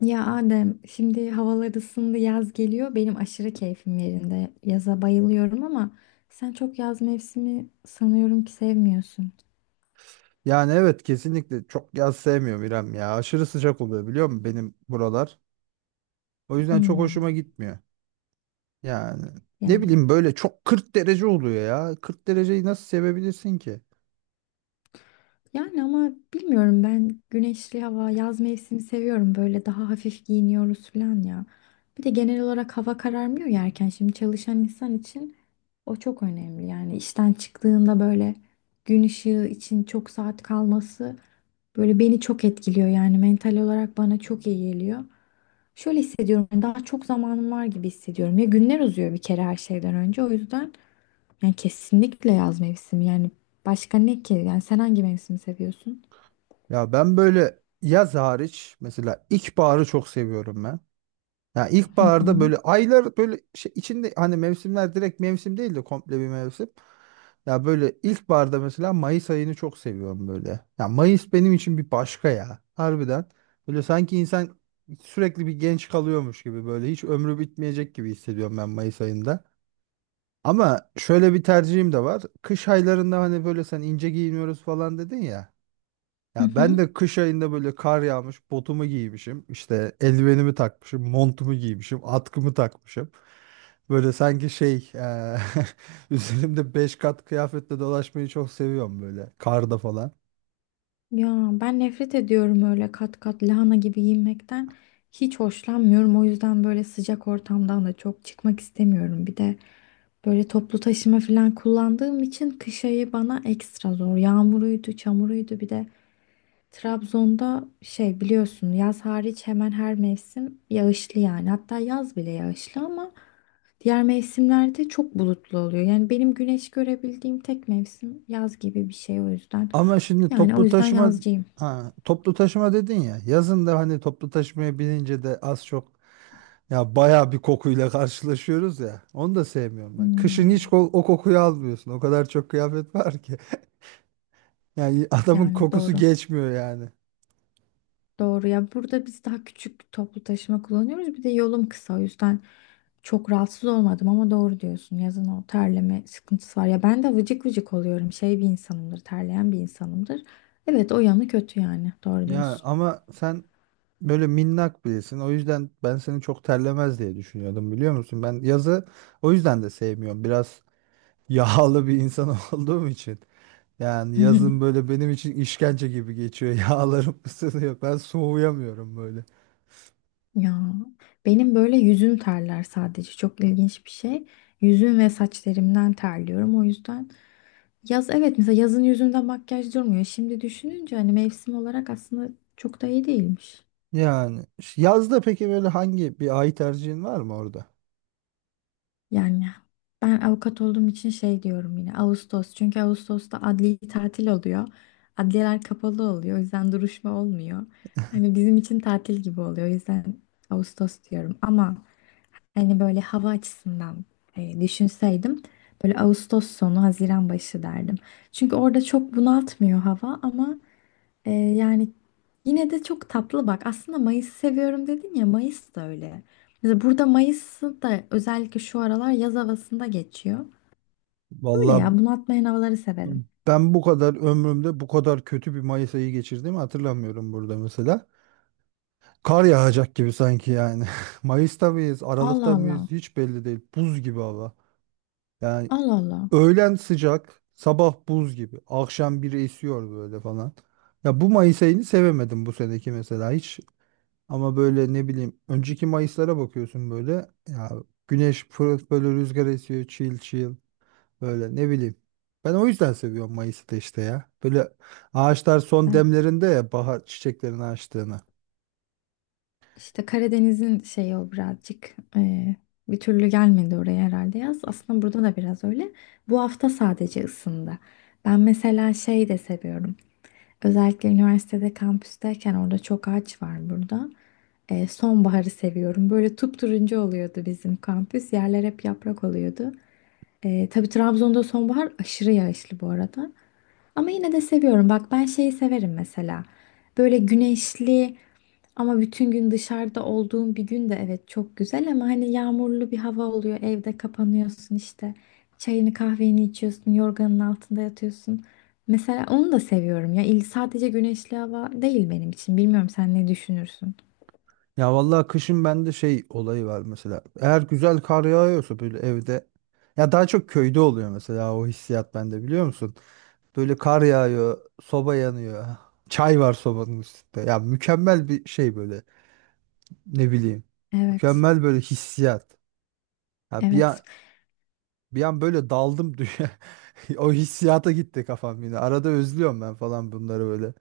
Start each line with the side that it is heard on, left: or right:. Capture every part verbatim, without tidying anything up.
left: Ya Adem, şimdi havalar ısındı, yaz geliyor. Benim aşırı keyfim yerinde. Yaza bayılıyorum ama sen çok yaz mevsimi sanıyorum ki sevmiyorsun.
right: Yani evet kesinlikle çok yaz sevmiyorum İrem ya. Aşırı sıcak oluyor biliyor musun benim buralar. O yüzden çok
left: Hmm,
right: hoşuma gitmiyor. Yani ne
left: yani.
right: bileyim böyle çok kırk derece oluyor ya. kırk dereceyi nasıl sevebilirsin ki?
left: Yani ama bilmiyorum, ben güneşli hava, yaz mevsimi seviyorum. Böyle daha hafif giyiniyoruz falan ya. Bir de genel olarak hava kararmıyor ya erken. Şimdi çalışan insan için o çok önemli. Yani işten çıktığında böyle gün ışığı için çok saat kalması böyle beni çok etkiliyor. Yani mental olarak bana çok iyi geliyor. Şöyle hissediyorum, yani daha çok zamanım var gibi hissediyorum. Ya günler uzuyor bir kere her şeyden önce. O yüzden yani kesinlikle yaz mevsimi. Yani başka ne ki? Yani sen hangi mevsimi seviyorsun?
right: Ya ben böyle yaz hariç mesela ilkbaharı çok seviyorum ben. Ya
left: Hı
right: ilkbaharda
left: hı.
right: böyle aylar böyle şey içinde hani mevsimler direkt mevsim değil de komple bir mevsim. Ya böyle ilkbaharda mesela Mayıs ayını çok seviyorum böyle. Ya Mayıs benim için bir başka ya. Harbiden. Böyle sanki insan sürekli bir genç kalıyormuş gibi böyle hiç ömrü bitmeyecek gibi hissediyorum ben Mayıs ayında. Ama şöyle bir tercihim de var. Kış aylarında hani böyle sen ince giyiniyoruz falan dedin ya.
left: Hı
right: Ya ben
left: hı.
right: de kış ayında böyle kar yağmış, botumu giymişim, işte eldivenimi takmışım, montumu giymişim, atkımı takmışım. Böyle sanki şey, eee, üzerimde beş kat kıyafetle dolaşmayı çok seviyorum böyle karda falan.
left: Ya ben nefret ediyorum öyle kat kat lahana gibi giyinmekten. Hiç hoşlanmıyorum. O yüzden böyle sıcak ortamdan da çok çıkmak istemiyorum. Bir de böyle toplu taşıma falan kullandığım için kış ayı bana ekstra zor. Yağmuruydu, çamuruydu, bir de Trabzon'da şey, biliyorsun, yaz hariç hemen her mevsim yağışlı yani. Hatta yaz bile yağışlı ama diğer mevsimlerde çok bulutlu oluyor. Yani benim güneş görebildiğim tek mevsim yaz gibi bir şey o yüzden.
right: Ama şimdi
left: Yani o
right: toplu
left: yüzden
right: taşıma,
left: yazcıyım.
right: ha, toplu taşıma dedin ya, yazın da hani toplu taşımaya binince de az çok ya bayağı bir kokuyla karşılaşıyoruz ya. Onu da sevmiyorum ben. Kışın hiç
left: Hmm,
right: ko- o kokuyu almıyorsun. O kadar çok kıyafet var ki. Yani adamın
left: yani
right: kokusu
left: doğru.
right: geçmiyor yani.
left: Doğru ya, burada biz daha küçük toplu taşıma kullanıyoruz. Bir de yolum kısa o yüzden çok rahatsız olmadım ama doğru diyorsun. Yazın o terleme sıkıntısı var. Ya ben de vıcık vıcık oluyorum. Şey bir insanımdır, terleyen bir insanımdır. Evet, o yanı kötü yani. Doğru
right: Ya
left: diyorsun.
right: ama sen böyle minnak birisin. O yüzden ben seni çok terlemez diye düşünüyordum biliyor musun? Ben yazı o yüzden de sevmiyorum. Biraz yağlı bir insan olduğum için. Yani yazın böyle benim için işkence gibi geçiyor. Yağlarım ısınıyor. Ben soğuyamıyorum böyle.
left: Ya benim böyle yüzüm terler sadece. Çok ilginç bir şey. Yüzüm ve saçlarımdan terliyorum. O yüzden yaz, evet, mesela yazın yüzümde makyaj durmuyor. Şimdi düşününce hani mevsim olarak aslında çok da iyi değilmiş.
right: Yani ş- yazda peki böyle hangi bir ay tercihin var mı orada?
left: Yani ben avukat olduğum için şey diyorum, yine Ağustos. Çünkü Ağustos'ta adli tatil oluyor. Adliyeler kapalı oluyor. O yüzden duruşma olmuyor. Hani bizim için tatil gibi oluyor. O yüzden Ağustos diyorum. Ama hani böyle hava açısından e, düşünseydim böyle Ağustos sonu Haziran başı derdim. Çünkü orada çok bunaltmıyor hava ama ee, yani yine de çok tatlı bak. Aslında Mayıs'ı seviyorum dedin ya, Mayıs da öyle. Mesela burada Mayıs'ı da özellikle şu aralar yaz havasında geçiyor. Öyle
right: Vallahi
left: ya, bunaltmayan havaları severim.
right: ben bu kadar ömrümde bu kadar kötü bir Mayıs ayı geçirdiğimi hatırlamıyorum burada mesela. Kar yağacak gibi sanki yani. Mayıs'ta mıyız, Aralık'ta
left: Allah
right: mıyız
left: Allah.
right: hiç belli değil. Buz gibi hava. Yani
left: Allah Allah.
right: öğlen sıcak, sabah buz gibi. Akşam biri esiyor böyle falan. Ya bu Mayıs ayını sevemedim bu seneki mesela hiç. Ama böyle ne bileyim önceki Mayıs'lara bakıyorsun böyle. Ya güneş fırıf böyle rüzgar esiyor chill chill böyle ne bileyim. Ben o yüzden seviyorum Mayıs'ı da işte ya. Böyle ağaçlar
left: İşte,
right: son demlerinde ya bahar çiçeklerini açtığını.
left: işte Karadeniz'in şeyi o birazcık ee, bir türlü gelmedi oraya herhalde yaz. Aslında burada da biraz öyle. Bu hafta sadece ısındı. Ben mesela şey de seviyorum. Özellikle üniversitede kampüsteyken, orada çok ağaç var burada. Ee, sonbaharı seviyorum. Böyle turuncu oluyordu bizim kampüs. Yerler hep yaprak oluyordu. Ee, tabii Trabzon'da sonbahar aşırı yağışlı bu arada. Ama yine de seviyorum. Bak ben şeyi severim mesela. Böyle güneşli, ama bütün gün dışarıda olduğun bir gün de evet çok güzel, ama hani yağmurlu bir hava oluyor. Evde kapanıyorsun işte. Çayını kahveni içiyorsun, yorganın altında yatıyorsun. Mesela onu da seviyorum ya. İl sadece güneşli hava değil benim için. Bilmiyorum, sen ne düşünürsün?
right: Ya vallahi kışın bende şey olayı var mesela. Eğer güzel kar yağıyorsa böyle evde ya daha çok köyde oluyor mesela o hissiyat bende biliyor musun? Böyle kar yağıyor, soba yanıyor. Çay var sobanın üstünde. Ya mükemmel bir şey böyle. Ne bileyim.
left: Evet.
right: Mükemmel böyle hissiyat. Ya bir an,
left: Evet.
right: bir an böyle daldım dünya. O hissiyata gitti kafam yine. Arada özlüyorum ben falan bunları böyle.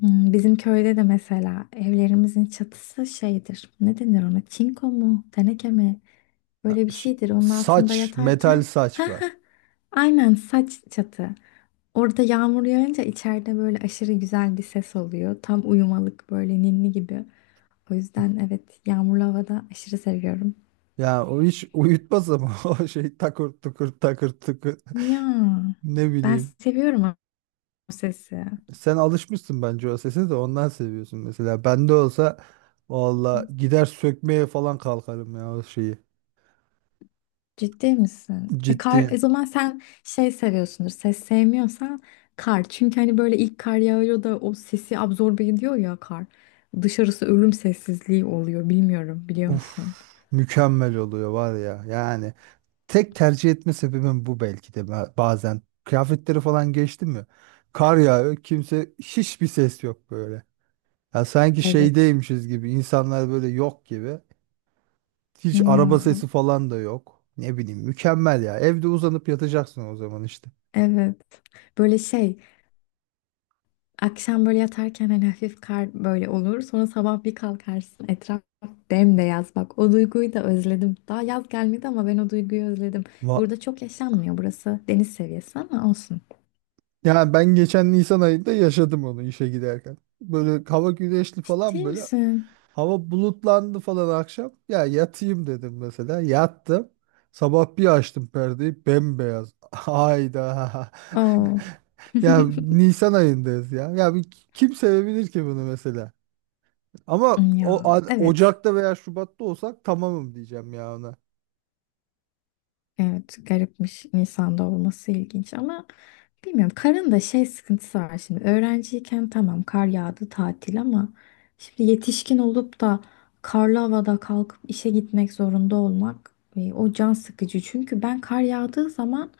left: Hmm, bizim köyde de mesela evlerimizin çatısı şeydir. Ne denir ona? Çinko mu? Teneke mi?
right: Ya
left: Böyle bir
right: ş-
left: şeydir. Onun altında
right: Saç, metal
left: yatarken
right: saç var.
left: aynen, saç çatı. Orada yağmur yağınca içeride böyle aşırı güzel bir ses oluyor. Tam uyumalık böyle ninni gibi. O yüzden evet, yağmurlu havada aşırı seviyorum.
right: Ya o iş uyutmaz ama o şey takır tukur takır tukur
left: Ya
right: ne
left: ben
right: bileyim.
left: seviyorum o sesi.
right: Sen alışmışsın bence o sese de ondan seviyorsun mesela. Bende olsa valla gider sökmeye falan kalkarım ya o şeyi.
left: Ciddi misin? E,
right: Ciddi.
left: kar, e, o zaman sen şey seviyorsundur. Ses sevmiyorsan kar. Çünkü hani böyle ilk kar yağıyor da o sesi absorbe ediyor ya kar. Dışarısı ölüm sessizliği oluyor. Bilmiyorum, biliyor
right: Uf,
left: musun?
right: mükemmel oluyor var ya yani. Tek tercih etme sebebim bu belki de ba- bazen. Kıyafetleri falan geçti mi? Kar yağıyor kimse hiçbir ses yok böyle. Ya sanki
left: Evet.
right: şeydeymişiz gibi insanlar böyle yok gibi. Hiç araba
left: Ya
right: sesi falan da yok. Ne bileyim mükemmel ya. Evde uzanıp yatacaksın o zaman işte.
left: evet. Böyle şey, akşam böyle yatarken hani hafif kar böyle olur. Sonra sabah bir kalkarsın. Etraf bembeyaz. Bak o duyguyu da özledim. Daha yaz gelmedi ama ben o duyguyu özledim.
right: Va
left: Burada çok yaşanmıyor. Burası deniz seviyesi ama olsun.
right: Yani ben geçen Nisan ayında yaşadım onu işe giderken. Böyle hava güneşli falan
left: Ciddi
right: böyle.
left: misin?
right: Hava bulutlandı falan akşam. Ya yatayım dedim mesela. Yattım. Sabah bir açtım perdeyi bembeyaz. Hayda.
left: Oo.
right: Ya Nisan ayındayız ya. Ya bir kim sevebilir ki bunu mesela? Ama o
left: Ya
right: a-
left: evet.
right: Ocak'ta veya Şubat'ta olsak tamamım diyeceğim ya ona.
left: Evet, garipmiş Nisan'da olması, ilginç ama bilmiyorum. Karın da şey sıkıntısı var şimdi. Öğrenciyken tamam, kar yağdı tatil, ama şimdi yetişkin olup da karlı havada kalkıp işe gitmek zorunda olmak, e, o can sıkıcı. Çünkü ben kar yağdığı zaman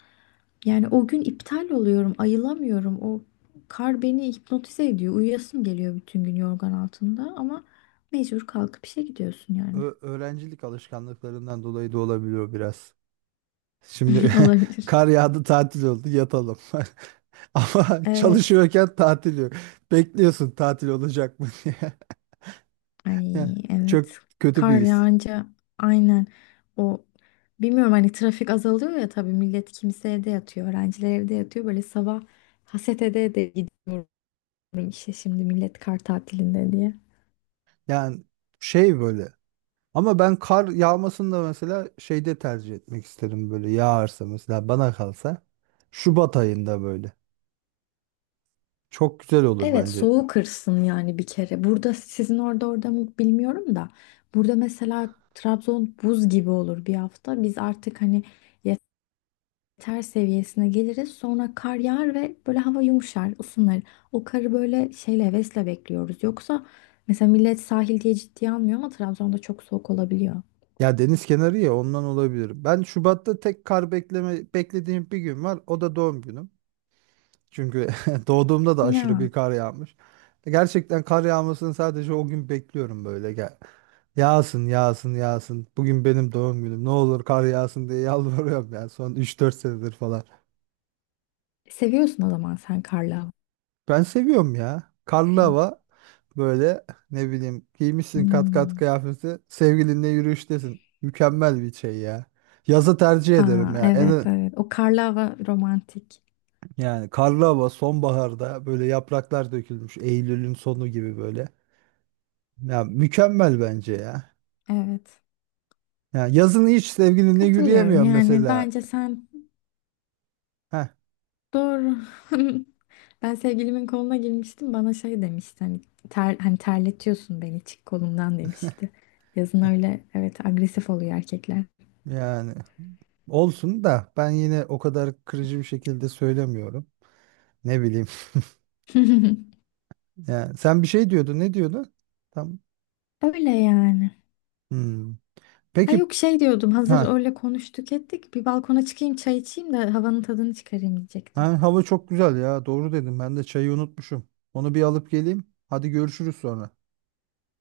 left: yani o gün iptal oluyorum, ayılamıyorum. O kar beni hipnotize ediyor. Uyuyasım geliyor bütün gün yorgan altında, ama mecbur kalkıp işe gidiyorsun yani.
right: Ö- öğrencilik alışkanlıklarından dolayı da olabiliyor biraz. Şimdi
left: Olabilir.
right: kar yağdı tatil oldu yatalım. Ama
left: Evet.
right: çalışıyorken tatil yok. Bekliyorsun tatil olacak mı diye. Yani
left: Ay
right: çok
left: evet.
right: kötü bir
left: Kar
right: his.
left: yağınca aynen o, bilmiyorum, hani trafik azalıyor ya, tabii millet, kimse evde yatıyor. Öğrenciler evde yatıyor. Böyle sabah haset ede ede gidiyorum işte, şimdi millet kar tatilinde diye.
right: Yani şey böyle. Ama ben kar yağmasını da mesela şeyde tercih etmek isterim böyle yağarsa mesela bana kalsa. Şubat ayında böyle. Çok güzel olur
left: Evet,
right: bence.
left: soğuk kırsın yani bir kere. Burada sizin orada, orada mı bilmiyorum da. Burada mesela Trabzon buz gibi olur bir hafta. Biz artık hani ter seviyesine geliriz. Sonra kar yağar ve böyle hava yumuşar, ısınır. O karı böyle şeyle, hevesle bekliyoruz. Yoksa mesela millet sahil diye ciddiye almıyor ama Trabzon'da çok soğuk olabiliyor.
right: Ya deniz kenarı ya ondan olabilir. Ben Şubat'ta tek kar bekleme beklediğim bir gün var. O da doğum günüm. Çünkü doğduğumda da aşırı bir
left: Ya
right: kar yağmış. Gerçekten kar yağmasını sadece o gün bekliyorum böyle. Gel. Yağsın, yağsın, yağsın. Bugün benim doğum günüm. Ne olur kar yağsın diye yalvarıyorum ya son üç dört senedir falan.
left: seviyorsun o zaman sen karlı
right: Ben seviyorum ya. Karlı
left: hava.
right: hava böyle ne bileyim giymişsin kat kat
left: Hmm.
right: kıyafeti sevgilinle yürüyüştesin. Mükemmel bir şey ya. Yazı tercih ederim
left: Aa,
right: ya.
left: evet
right: En
left: evet, o karlı hava romantik.
right: yani karlı hava sonbaharda böyle yapraklar dökülmüş Eylül'ün sonu gibi böyle. Ya mükemmel bence ya.
left: Evet,
right: Ya yazın hiç sevgilinle
left: katılıyorum,
right: yürüyemiyorum
left: yani
right: mesela.
left: bence sen.
right: Heh,
left: Doğru. Ben sevgilimin koluna girmiştim. Bana şey demişti hani, ter, hani terletiyorsun beni, çık kolumdan demişti. Yazın öyle evet, agresif oluyor erkekler.
right: yani olsun da ben yine o kadar kırıcı bir şekilde söylemiyorum. Ne bileyim. Yani sen bir şey diyordun. Ne diyordun? Tam.
left: Öyle yani.
right: Hmm.
left: Ha
right: Peki
left: yok, şey diyordum, hazır
right: ha,
left: öyle konuştuk ettik, bir balkona çıkayım, çay içeyim de havanın tadını çıkarayım diyecektim.
right: ha hava çok güzel ya. Doğru dedim. Ben de çayı unutmuşum. Onu bir alıp geleyim. Hadi görüşürüz sonra.